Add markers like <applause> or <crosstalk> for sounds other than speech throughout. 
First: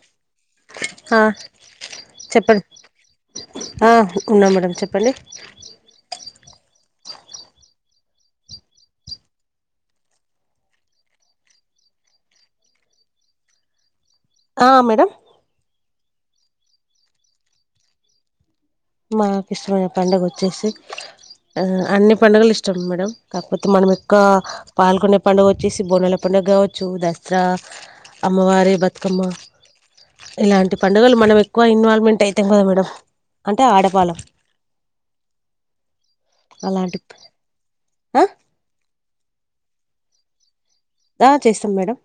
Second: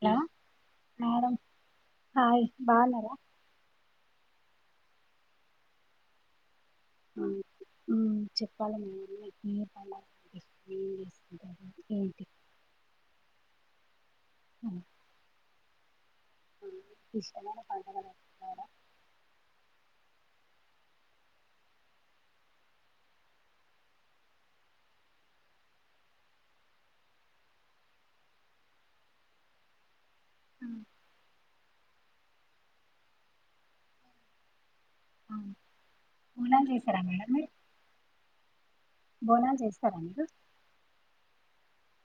Hello ఆ madam hi చెప్పండి బాన్నారా ఆ ఉన్నా మేడం చెప్పండి ఆ హు చెప్పాల మేడమ్ మీరే చెప్పాలా ఏం చేస్తుంటారు ఏంటి ఆ మేడంమ్ ఆ ఇష్టమైన పండగ చెప్తారా మాకు ఇష్టమైన పండుగ వచ్చేసి అన్ని పండుగలు ఇష్టం మేడం కాకపోతే మనం ఎక్కువ పాల్గొనే పండుగ వచ్చేసి బోనాల పండుగ కావచ్చు దసరా అమ్మవారి బతుకమ్మ ఇలాంటి పండుగలు మనం ఎక్ క్కువ ఇన్వాల్వమెంట్ అయితం కదా మేడమ్ అంటే ఆడవాళ్ళం ఆ బోనాలు చేసరా అలాంటి మేడం మీర్ ఆ బోనాలు చేస్తారా మీరు ఆ చేస్తాం మేడం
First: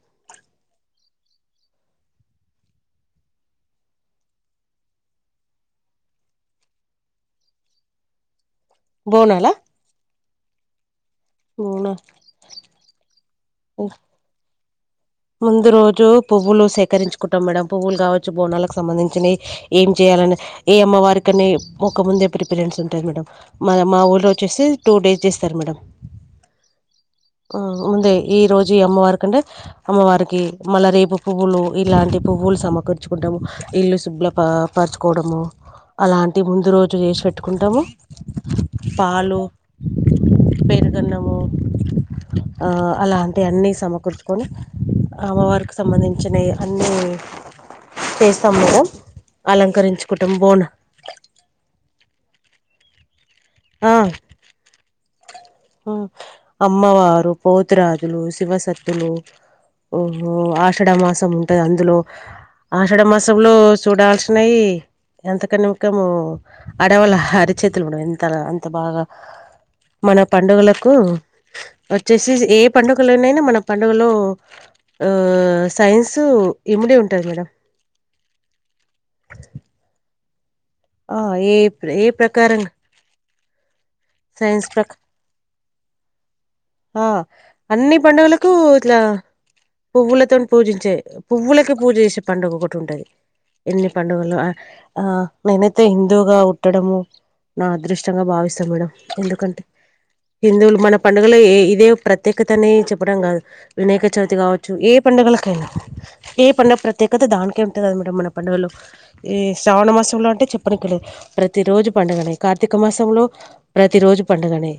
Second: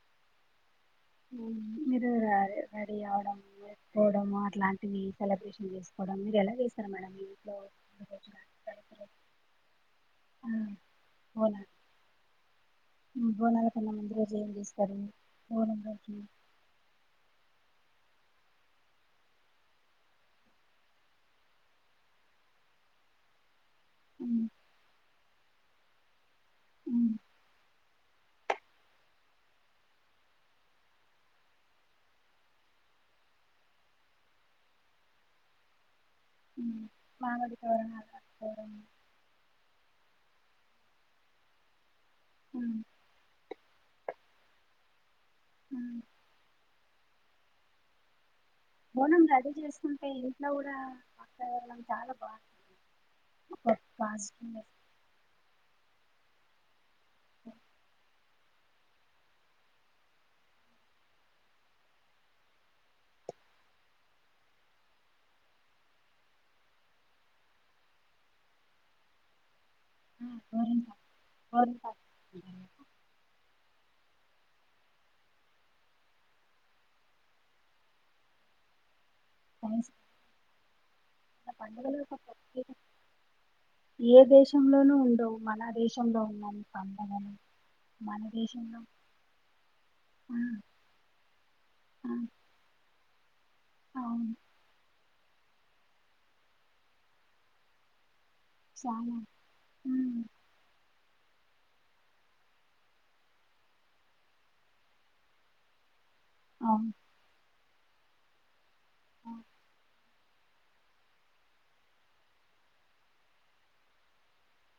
మీరు ర రెడీ అవడంేవడము అట్లాంటివి సెలబ్రేషన్ చేసుకోవడం మీరు ఎలా చేస్తారు మేడం మీ ఇంట్లోు <unintelligible> బోనాల అ హూ నా హుమ్ బోనాలకన్న ముందు రోజు ఏం చేస్ ముందు రోజు పువ్వులు సేకరించ్ కుటం మేడమ్ పువ్వులు కావచ్చు బోనాలకు సంబంధించినవి ఏం చేయాలని ఏ అమ్మవారిికనే ఒక ముందే ప్రిపరేన్స్ ఉంటది మేడం మన మా ఊర్లో ఉమ్, వచ్చేసి టూ డేస్ చేస్ తర్ మేడం ఉమ్. ఆ ముందే ఈ రోజు ఈ అమ్మవారి కంటే అమ్మవారికి మళ్ళా రేపు పువ్వులు ఇలాంటి పువ్వులు సమకర్చుకుంటాము ఇల్లు శుబ్బుల పరచుకోవడము అలాంటి ముందు ఉమ్, రోజు చేసి మామిడి పెెట్టుకుంటము తోరణాలు కట్టుకోవడం పాలు పేర్గన్నము ఆ ఉమ్ అలాంటి అన్ని స్ సమకూర్చుకొని అమ్మవారికి ఉమ్. సంబంధించినవి అన్నీ టేస్ బోనం ల అదే చేసుకుంటే ఇంట్లో బోన కూడా వాతావరణం చాలా బాగుంటుంది ఒక పాజిటివ్ వే ఆ అమ్మవారు పోతురాజులు శివసత్తులు ఓహో ఆషాఢమాసం ఉంటది అందులో ఆషాఢమాసంలో చూడాల్సినయి ఎంతకని ఇంకము ఆడవాళ్ళ అరిచేతులు కూడా తర అంత బాగా మన పండుగలకు గోరింటాకు గోరింటాకు వచ్చేసి ఏ అంటారు. పండుగలనైనా మన పండుగలో ఆ సైన్స్ ఇమిడే ఉంటుంది మేడం అ ఆ ఏప్ ఏ ప్రత్యేక ప్రకారంగా ఏ సైన్స్ ప్రకా దేశంలోనూ ఉండవు మన దేశంలో ఉన్నాయి ఆ అన్ని పండుగలకు ఇట్లా ఆ, పువ్వులతోన్ పూజించే పువ్వులకి పూజ ఆ, చేసే పండుగ ఒకటి ఉంటది ఎన్ని అవును పండుగల్లో ఆ ఆ నేనైతే హిందవుగా ఉట్టడము నా అదృష్టంగా భావి స్తం మేడం చాలా ఎందుకంటే ఉమ్, హిందువులు మనం లే ఇదే ప్రత్యేకతనే చెప్పడం కాదు వినాయక చవితి కావచ్చు ఏ పండుగలకైనా ఏ పండగ అవును ప్రత్యేకత దానికే ము అంతే కదా మేడం మన పండుగలు ఈ అవును. శ్రావణ మాసం లో అంటే చెప్పనికి లేదు ప్రతి రోజు పండుగనే కార్తీక మాసంలో ప్రతి రోజు పండుగనే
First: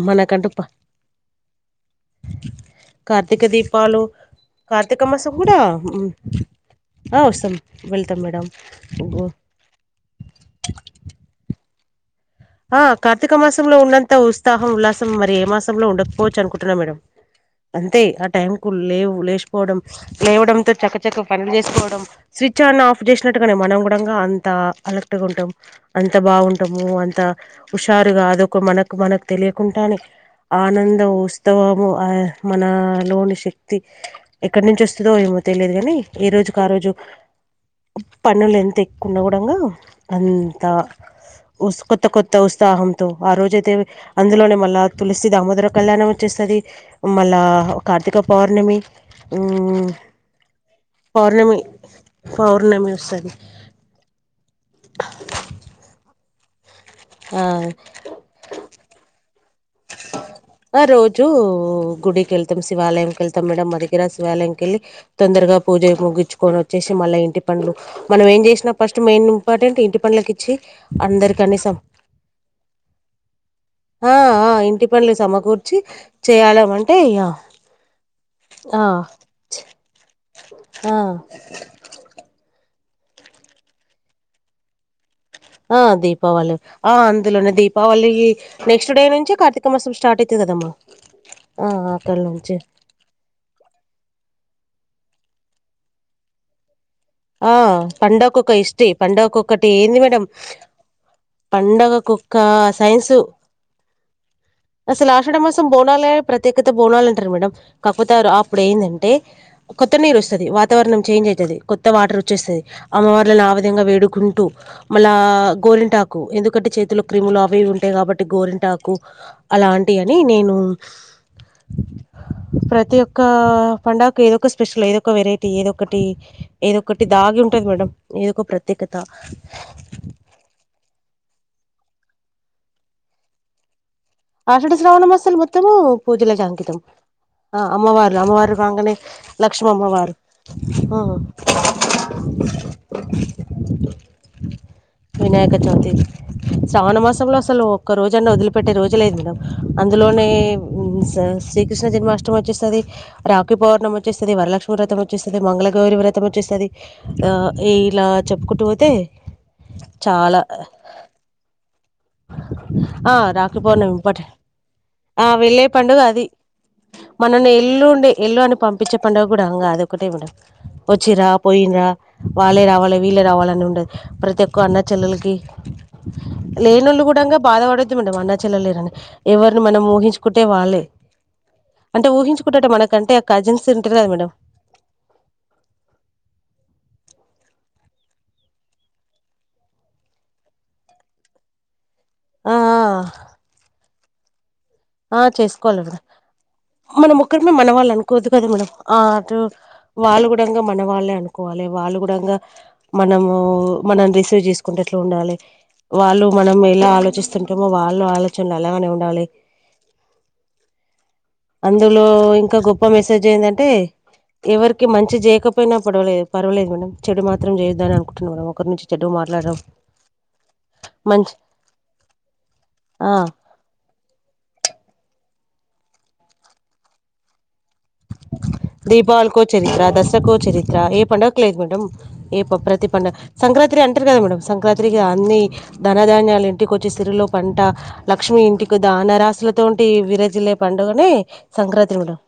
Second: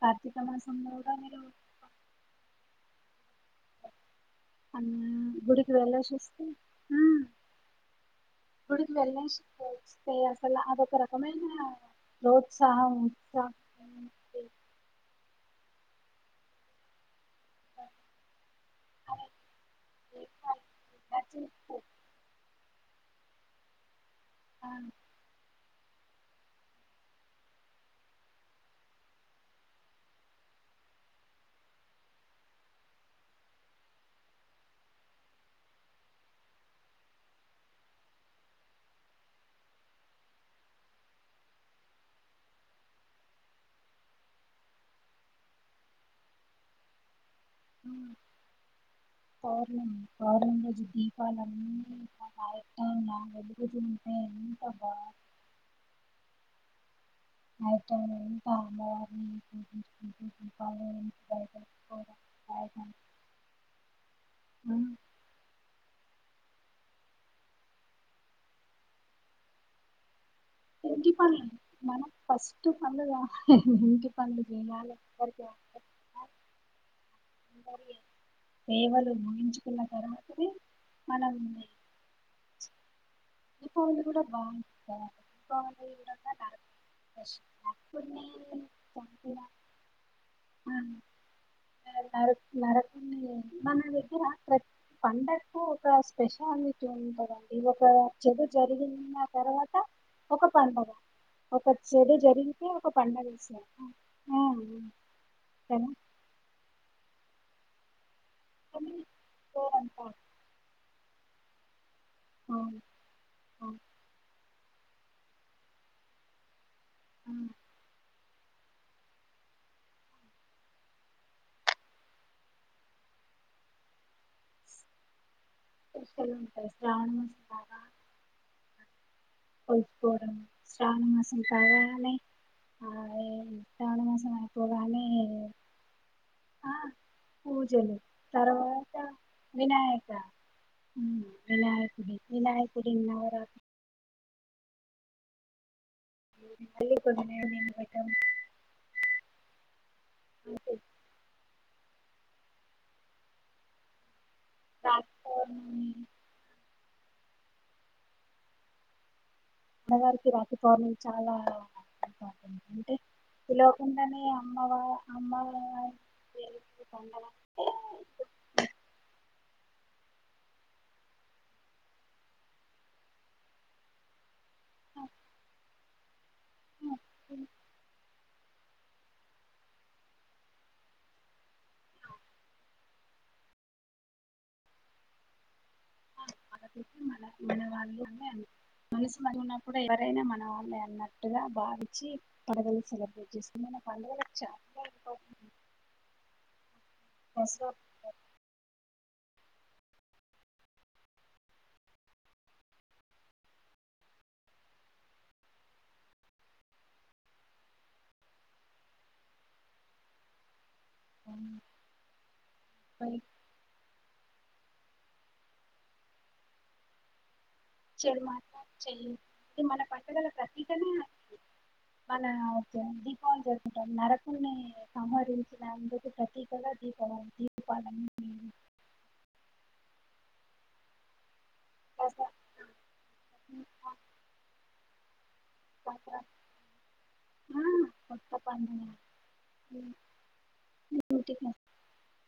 కార్తీక మనకంటూ ప మాసం కూడా నేలో కట్ అ కూడా గుడికి వవెళ్ళేసొస్తే ఆ మ్మ్ వస్తాం వెళ్తాం మేడం గుడికి వెళ్లేసి పోవచ్ అసలు అదొక రకమైన ఆ ప్రోత్సాహం కార్తీక మాసంలో ఉత్సాహం ఉన్నంత ఉత్సాహం ఉల్లాసం మరి ఏ మాసం లో ఉండకపోవచ్చు అనుకుంటున్నా మేడం అంతే ఆ టైం కు లేవు లేచపోవడం లేవడంతో చక్క చక్క పనులు చేసుకోవడం స్విచ్ చాల ఆఫ్ చేసినట్టు గానే మనం కూడా అంగా అంత అలక్ట్గా ఉంటాం అంత బాగుంటాము అంత హుషారుగా అదొక మనకు మనకు తెలియకుండానే ఆనందం ఉత్సవము ఆ మనలోని శక్తి ఎక్కడి నుంచి వస్తదో ఏమో తెలియదు కాని ఏ రోజుకి ఆ రోజు పనులు ఎంత ఎక్కువ ఉన్న కూడాంగా అంతసుక కొత్త కొత్త ఉత్సాహంతో ఆ రోజ అయితే అందులోనే మళ్ళా తులసి దామోదర కళ్యాణం వచ్చేస్తది మళ్ళా మ్మ్ కార్తీక పౌర్ణమి మ్మ్ పౌర్ణమి పౌర్ణమి రోజు పౌర్ణమి దీపాలన్నీ పౌర్ణమి <unintelligible> వస్తది వెలుగుతుంటె ఎన్ అబ ఆ అయితే అంతా అమ్మవారిని పూజించుకుంటూ ఆ దీపాలు ఎంత రోజు బయట పెట్టుకోవడం గుడికి వెళ్తాం బయట శివాలయంకిళ్తాం మేడమ్ మా దగ్గర శివాలయంకెళ్ళి తొందరగా పూజ ముగిచు కొని వచ్చేసి మళ్ళ ఇంటి పనులు మనం ఏం చేసినా ఫస్ట్ మెయిన్ ఇంపార్టెంట్ ఇంటి పనులకి ఇచ్చి ఇంటి అందరికీ పనులు అన్ని సం మనం ఫస్ట్ పనులు చెయ్యలే ఇంటి ఆ! పనులు ఆ! చెయ్య ఇంటి పనులు సమకూర్చి చెయ్యడమంటే ఇగ ఆ! సేవలు ముగించుకున్న తర్వాతనే ఆ! మన <unintelligible> దీపావళి కూడా బాగుంటుంది ఆ! కదా దీపావళి. ఆ! అందులోనే దీపావళి ఆహ్ నెక్స్ట్ డే నుంచే కార్తీక మాసం స్టార్ట్ అయితది కదమ్మా. ఆ! అక్కడి నుంచి. <unintelligible> పండక్కు ఒక స్పెషాలిటి <unintelligible> పండగకోక్క హిస్టరీ పండుగక్కటి ఏంది మేడం ఒక పండగ ఒక చెడు పడుగకోక్క జరిగితే ఒక సైన్స్ పండగ చేస్తారు ఆ అసలు ఆషాఢ మాసం కదా. బోనాలే ప్రత్యేక బోనాల మేడం కాకపోతే ఆఫ్టర్ ఇప్పుడు కానీ ఎందంటే కొత్త అంటారు. నీరు వస్తుంది వాతావరణం చేంజ్ అయితది కొత్త వాటర్ వచ్చేస్తది అవును, అమ్మవార్లను ఆ అవును. విధంగా వేడుకుంటూ మళ్ళా గోరింటాకు ఎందుకంటే చేతి ఆ క్రీములు అవి ఇవి ఉంటయి కాబట్టి గోరింటకు అలాంటి అని నేను ప్రతి ఒక్క పండగకి ఏదో ఒక స్పెషల్ ఏదో ఒక వెరైటీ టి ఏదొ ఒకటి స్పెషల్ ఉంటాయి ఒకటి శ్రావణ మాసం దాగి ఉంటది మేడం ఏదో ఒక ప్రత్యేకత <unintelligible> శ్రావణ మాసం కాగానే ఆహ్ ఆషాఢ శ్రావణం లు మొత్తము పూజలకి ఆ అంకితం ఆహ్ పూజలు అమ్మవార్లు అమ్మవారు కంగనే తర్వాత లక్ష్మి వినాయక అమ్మవారు హా వినాయకుడి వినాయకుడి నవరాత్రులు వినాయకచవితి మళ్ళీ శ్రావణ కొన్ని మాసంలో అసలు నేను ఒక్క పెట్టడం రోజు అన్న వదిలిపెట్టే రోజు లేదు మేడం అందులోనే స శ్రీకృష్ణ జన్మాష్టమి వచ్చేస్థాది రాఖీ పౌర్ణం వచ్చేస్త వస్తుది వరలక్ష్మి వ్రతం రాఖీ వచ్చేస్తది మంగళ పౌర్ణమి గౌరి వ్రతం వచ్చేస్తది. ఆహ్ ఈలా చెప్పుకుంటూ పోతే అన్నగారికి రాఖీ పౌర్ణమి చాలా ఇంపార్టెంట్ అంటే ఆహ్ రాఖీ పౌర్ణమి పిలవకుండానే ఇంపార్టెంట్ అమ్మవ ఆహ్ వెళ్ళే అమ్మవారి పండుగ అది పండగ మనల్ని ఎల్లు ఉండే ఎల్లు అని పంపించే పండుగ కూడా హ అది ఒక్కటే మేడం వచ్చిరా పోయినరా వాళ్ళే రావాలి వీళ్ళే రావాలని ఉండదు ప్రతి ఒక్క అన్న చెల్లెలకి లేనిళ్ళు కూడా అంటే ఇంగ బాధపడొద్దు మేడం అన్న చెల్ల లేరని ఎవరిని మనం ఊహించుకుంటే వాళ్ళే అంటే ఊహించుకుంటట మనకంటే కజిన్స్ తింటారు కదా మేడం మన మన వాళ్ళ మనసు మంచిగా వుంటే కూడా ఎవరైనా మన వాళ్ళే అన్నట్టుగా భావించ చి ఆ సెలెబ్రేట్ <unintelligible> ఆహ్ చేసుకోవాలమేడం మన ఒక్కరినీ మనవాళ్ళు ఇంపార్టెంట్ అనుకోవద్దు కదా మేడం ఆహ్ అటు వాళ్ళు కూడా మన వాళ్ళే అనుకోవాలి వాళ్ళు కూడా ఇంగ మనము మనం రిసీవ్ చేసుకుంటట్లు ఉండాలి. వాళ్ళు మనం ఎలా ఆలోచిస్తుంటామో వాళ్ళు ఆలోచనలు అలాగనే ఉండాలి. అందులో ఇంకా గొప్ప మెసేజ్ ఏయిందంటే ఎవరికి మంచి చేయకపోయినా పడవలేదు పర్వాలలేదు మేడం చెడు మాత్రం చేయొద్దని చెడు అనుకుంటున్నా మేడం మాత్ర ఒకరి నుంచి చెడు చె్య మాట్లాడడం ఇది మన పడుగలో ప్రతీకనే మంచి అది మనం ఆ దీపావళి జరుపుకుంటారు నరకున్ని కామ నా ప్రతిక <unintelligible> దీపావల్కో చరిత్ర దసారా కో చరిత్ర ఏ పండగ లేదు మేడం ఏ ప్రతి పండుగ సంక్రాంతి అంటారు కదా మేడం సంక్రాంతి తిరిగా అన్ని ధనధాన్యాలు ఇంటికి వచ్చి సిరిలు పంట కొత్త లక్ష్మి ఇంటికి పండుగ ధనరాశలతోంటి వీరజిల్లే పండుగనే సంక్రాంతి మేడం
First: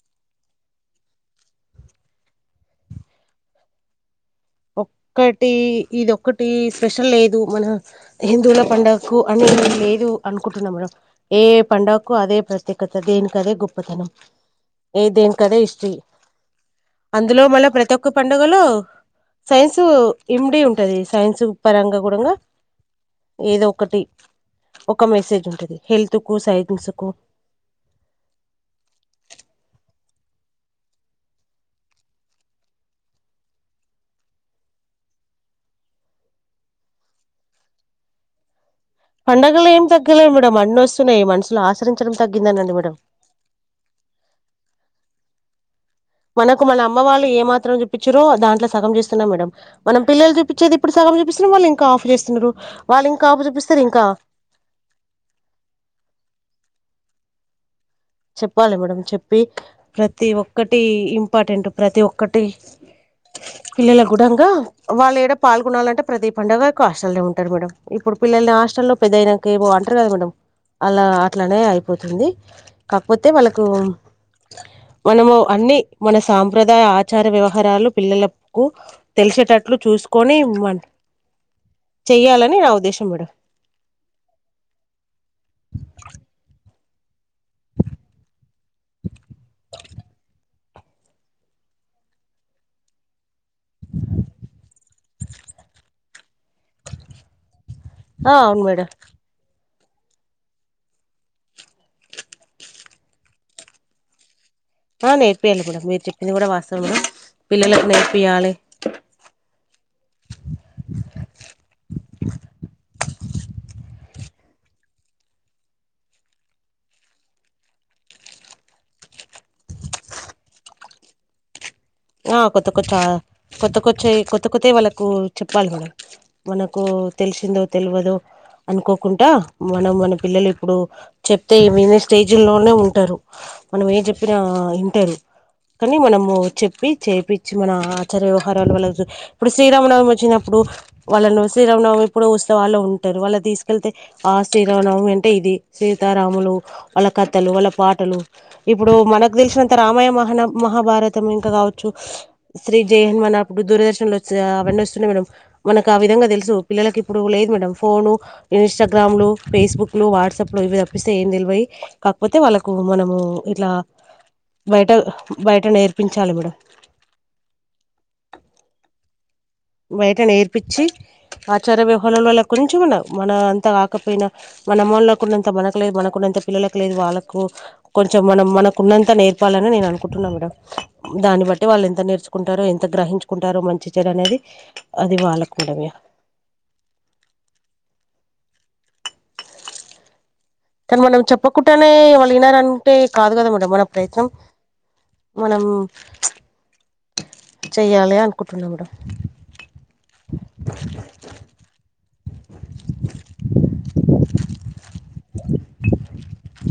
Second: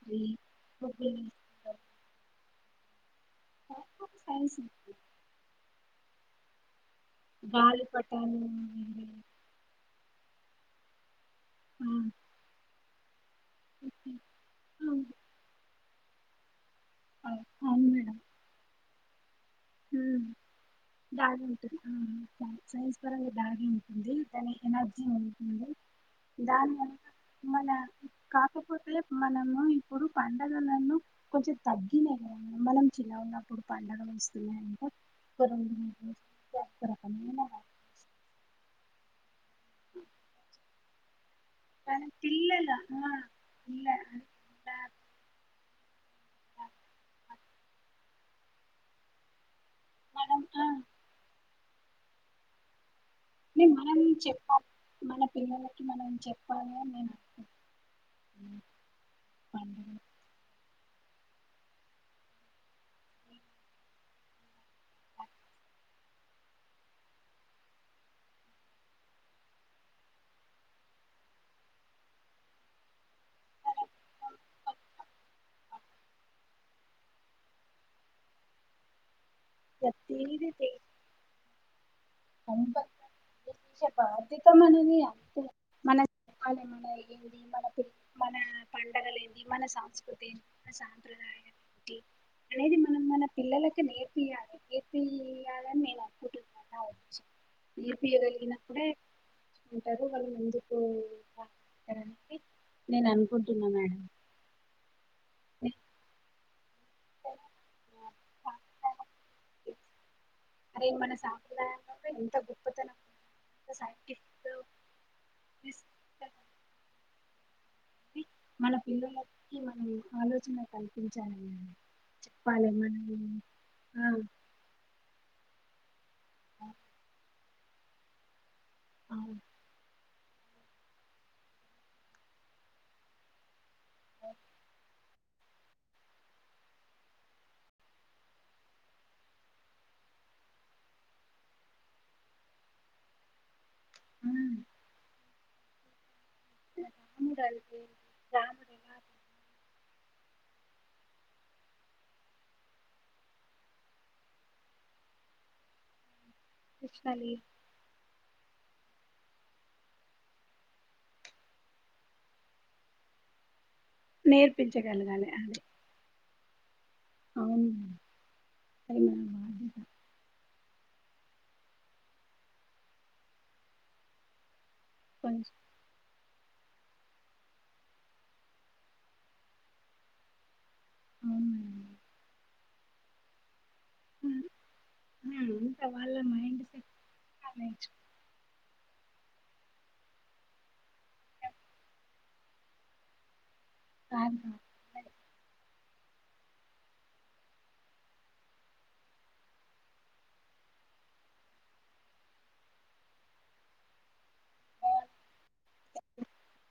<inaudible> పాపుమ్స్ ఒక్కోటి ఇదిఒక్కటిస్ స్పెషల్ లేదు మన గాలిపటాలు హిందువుల ఇవి పండగకు అని ఎమ్ లేదు అనుకుంటున్నా మేడం ఏ ఆ, పండగకు అదే ప్రత్యేక కొత్త గేమ్ అదే గొప్పతనం ఏ అవును దేని కదే హిస్టీరీ ఆ, అందులో మళ్ళా ప్రతి ఒక్క పండుగలో సైన్స్ ఉ ఇమిడి ఉంటది బాగు సైన్స్ పరంగా కూడాంగా ఉంటుంది సైన్స్ పరంగా బాగు ఏదో ఒకటి ఉంటుంది దాని ఎనర్జీ ఒక మెసేజ్ ఉంటుంది ఉంటది హెల్త్ కు సైన్స్ దానివల్ల కు మన కాకపోతే మనము ఇప్పుడు పండుగలను కొంచెం తగ్గినాయి మేడం మనం చిన్నాగ ఉన్నప్పుడు పండుగలు వస్తే <unintelligible> పండగలు ఏం తగ్గలే మేడం అన్న వస్త మ <unintelligible> కాని పిల్లము పిల్ల పిల్ల- మనకు మన అమ్మ వాళ్ళు ఏ మాత్రం చూపించారో దాంట్లో సగం చేస్తున్నాం మేడం మన పిల్లలు మనం చూపించేది ఇప్పుడు సగం చూపిస్తున్నాం వాళ్ళ కాప్ చేస్తున్నారు వాళ్ళు ఇంకా ఆఫ్ చూపిస్తారు మనం ఇంకా ఏం చెప్పాలి మన పిల్లలకి మనం చెప్పాలి నేను అనుకుంటున్నాను చెప్పాలి మేడంమ్ చెప్పి పండుగ ప్రతి ఒక్కటి ఇవి ఇంపార్టెంట్ ప్రతి ఒక్కటి పిల్లల గుడంగా వాళ్ళు ఏడ పాల్గొనాలంటే ప్రతి పండుగకు హాస్టల్ లో ఉంటారు మేడం ఇప్పుడు పిల్లల్ని హాస్టల్లో లో పెద్దయినాక ఏమో అంటారు కదా మేడ అలా అట్లానే అయిపోతుంది కాకపోతే వాళ్ళకు మనము అన్ని మన సాంప్రదాయ ఆచార వ్యవహారాలు పిల్లలకు తెలిసేటట్లు ప్రతిది చూసుకొని చెయ్యాలని నా ఉద్దేశం మేడం బాధ్యత మనది <unintelligible> అంత మన చెాల మన ఏంది మన పండుగలు ఏంది మన సంస్కృతి మన సాంప్రదాయాలు ఏంటి అనేది మనం మన పిల్లలకి నేర్ ఏప్పదు <unintelligible> ఏప్పద కూ నిను అనుకుంటున్నా దీపం ఆ అవును వెలిగినప్పుడే మేడం అంటారు వాళ్ళు ఎందుకు అనుకుంటానంటే నేను అనుకుంటున్నా మేడం ఆ నేర్పేయాలి కూడా మీరు చెప్పింది కూడా వాస్త వామే పిల్లకి నేర్పియ్యలే అరే మన సాంప్రదాయంలో ఎంత గొప్పతనం <inaudible> మన పిల్లలకి మనం ఆలోచన కల్పించాలండి ఆ కొత్త చెప్పాలి కొచ్చా మనం కొత్త ఆ కొచ్చే కొత్త కొత్త వాళ్ళలకు చె పాల్గొనారు మనకు తెలిసింది వాద్ తెలువదో అనుకోకుండాా మనం మన పిల్లలు ఇప్పుడు చెప్తే వినే స్టేజీ లోనే ఉంటారు మనం ఏ చెప్పినా వింటారు కానీ మనము చెప్ చేయిచ్చి మన ఆచార్య వ్యవహారాలు వాళ్ళ ఇప్పుడు శ్రీరామనవమి వచ్చినప్పుడు వాళ్ళను శ్రీరామనవమి ఇప్పుడు వస్తే వాళ్ళు ఉంటారు వాళ్ళు తీ క వెళ్తే ఆ శీరామనవమి అంటే ఇది సీత రాములు వాళ్ళ రాముడు కథలు వాళ్ళ అంటే పాటలు రాముడు ఇప్పుడు ఎలా మనకు తెలిసిన రామయ్య మహన మహాభారతం ఇంకా కావచ్చు శ్రీ జయహనుమన్ మనప్పుడు దూరదర్శన్ లో వ అవన్నీ వస్తున్నాయి మేడం మనకు ఆ విధంగా తెలు సు పిల్లలకి ఇప్పుడు కృష్ణలి లేదు మేడం ఫోను ఇన్స్టాగ్రామ్లు ఫేస్బుక్లు వాట్సాప్లు ఇవి తప్పిస్తే ఏం తెలివవి కాకపోతే వాళ్ళకు మనము ఇట్లా బయట నేర్పించగలగాలి అదే బయట నేర్పిం చాల మేడం అవును మేడం అది మన బాధ్యత బయటను నేర్పించి ఆచార వ్యవహారంలోలక్కరించి మన మన అంతా కాకపోయినా మనంమొలకునంత కొంచెం మనకలేదు మనకునంత పిల్లలకు లేదు వాళ్ళలకు కొంచెం మనం మనకు ఉన్నంత నేర్పాలని నేను అనుకుంటున్నాను మేడం దాన్ని అవును బట్టి వాళ్ళు ఎంత నేర్చుకుంటారో ఏమో గ్రహించుకుంటారు మంచి జర మేడం అనేది ఉమ్, ఉమ్, అది వాళ్ళకు అంత మేడం ఇగ వాళ్ళ మైండ్ సెట్ కానీ మనం చెప్పకుంటడానే వాళ్ళు వినారంటే కాదు కద మన ప్రయత్నం కాదు కాదు. మనం చెయ్యాలి అనుకుంటున్నాం మేడం <inaudible>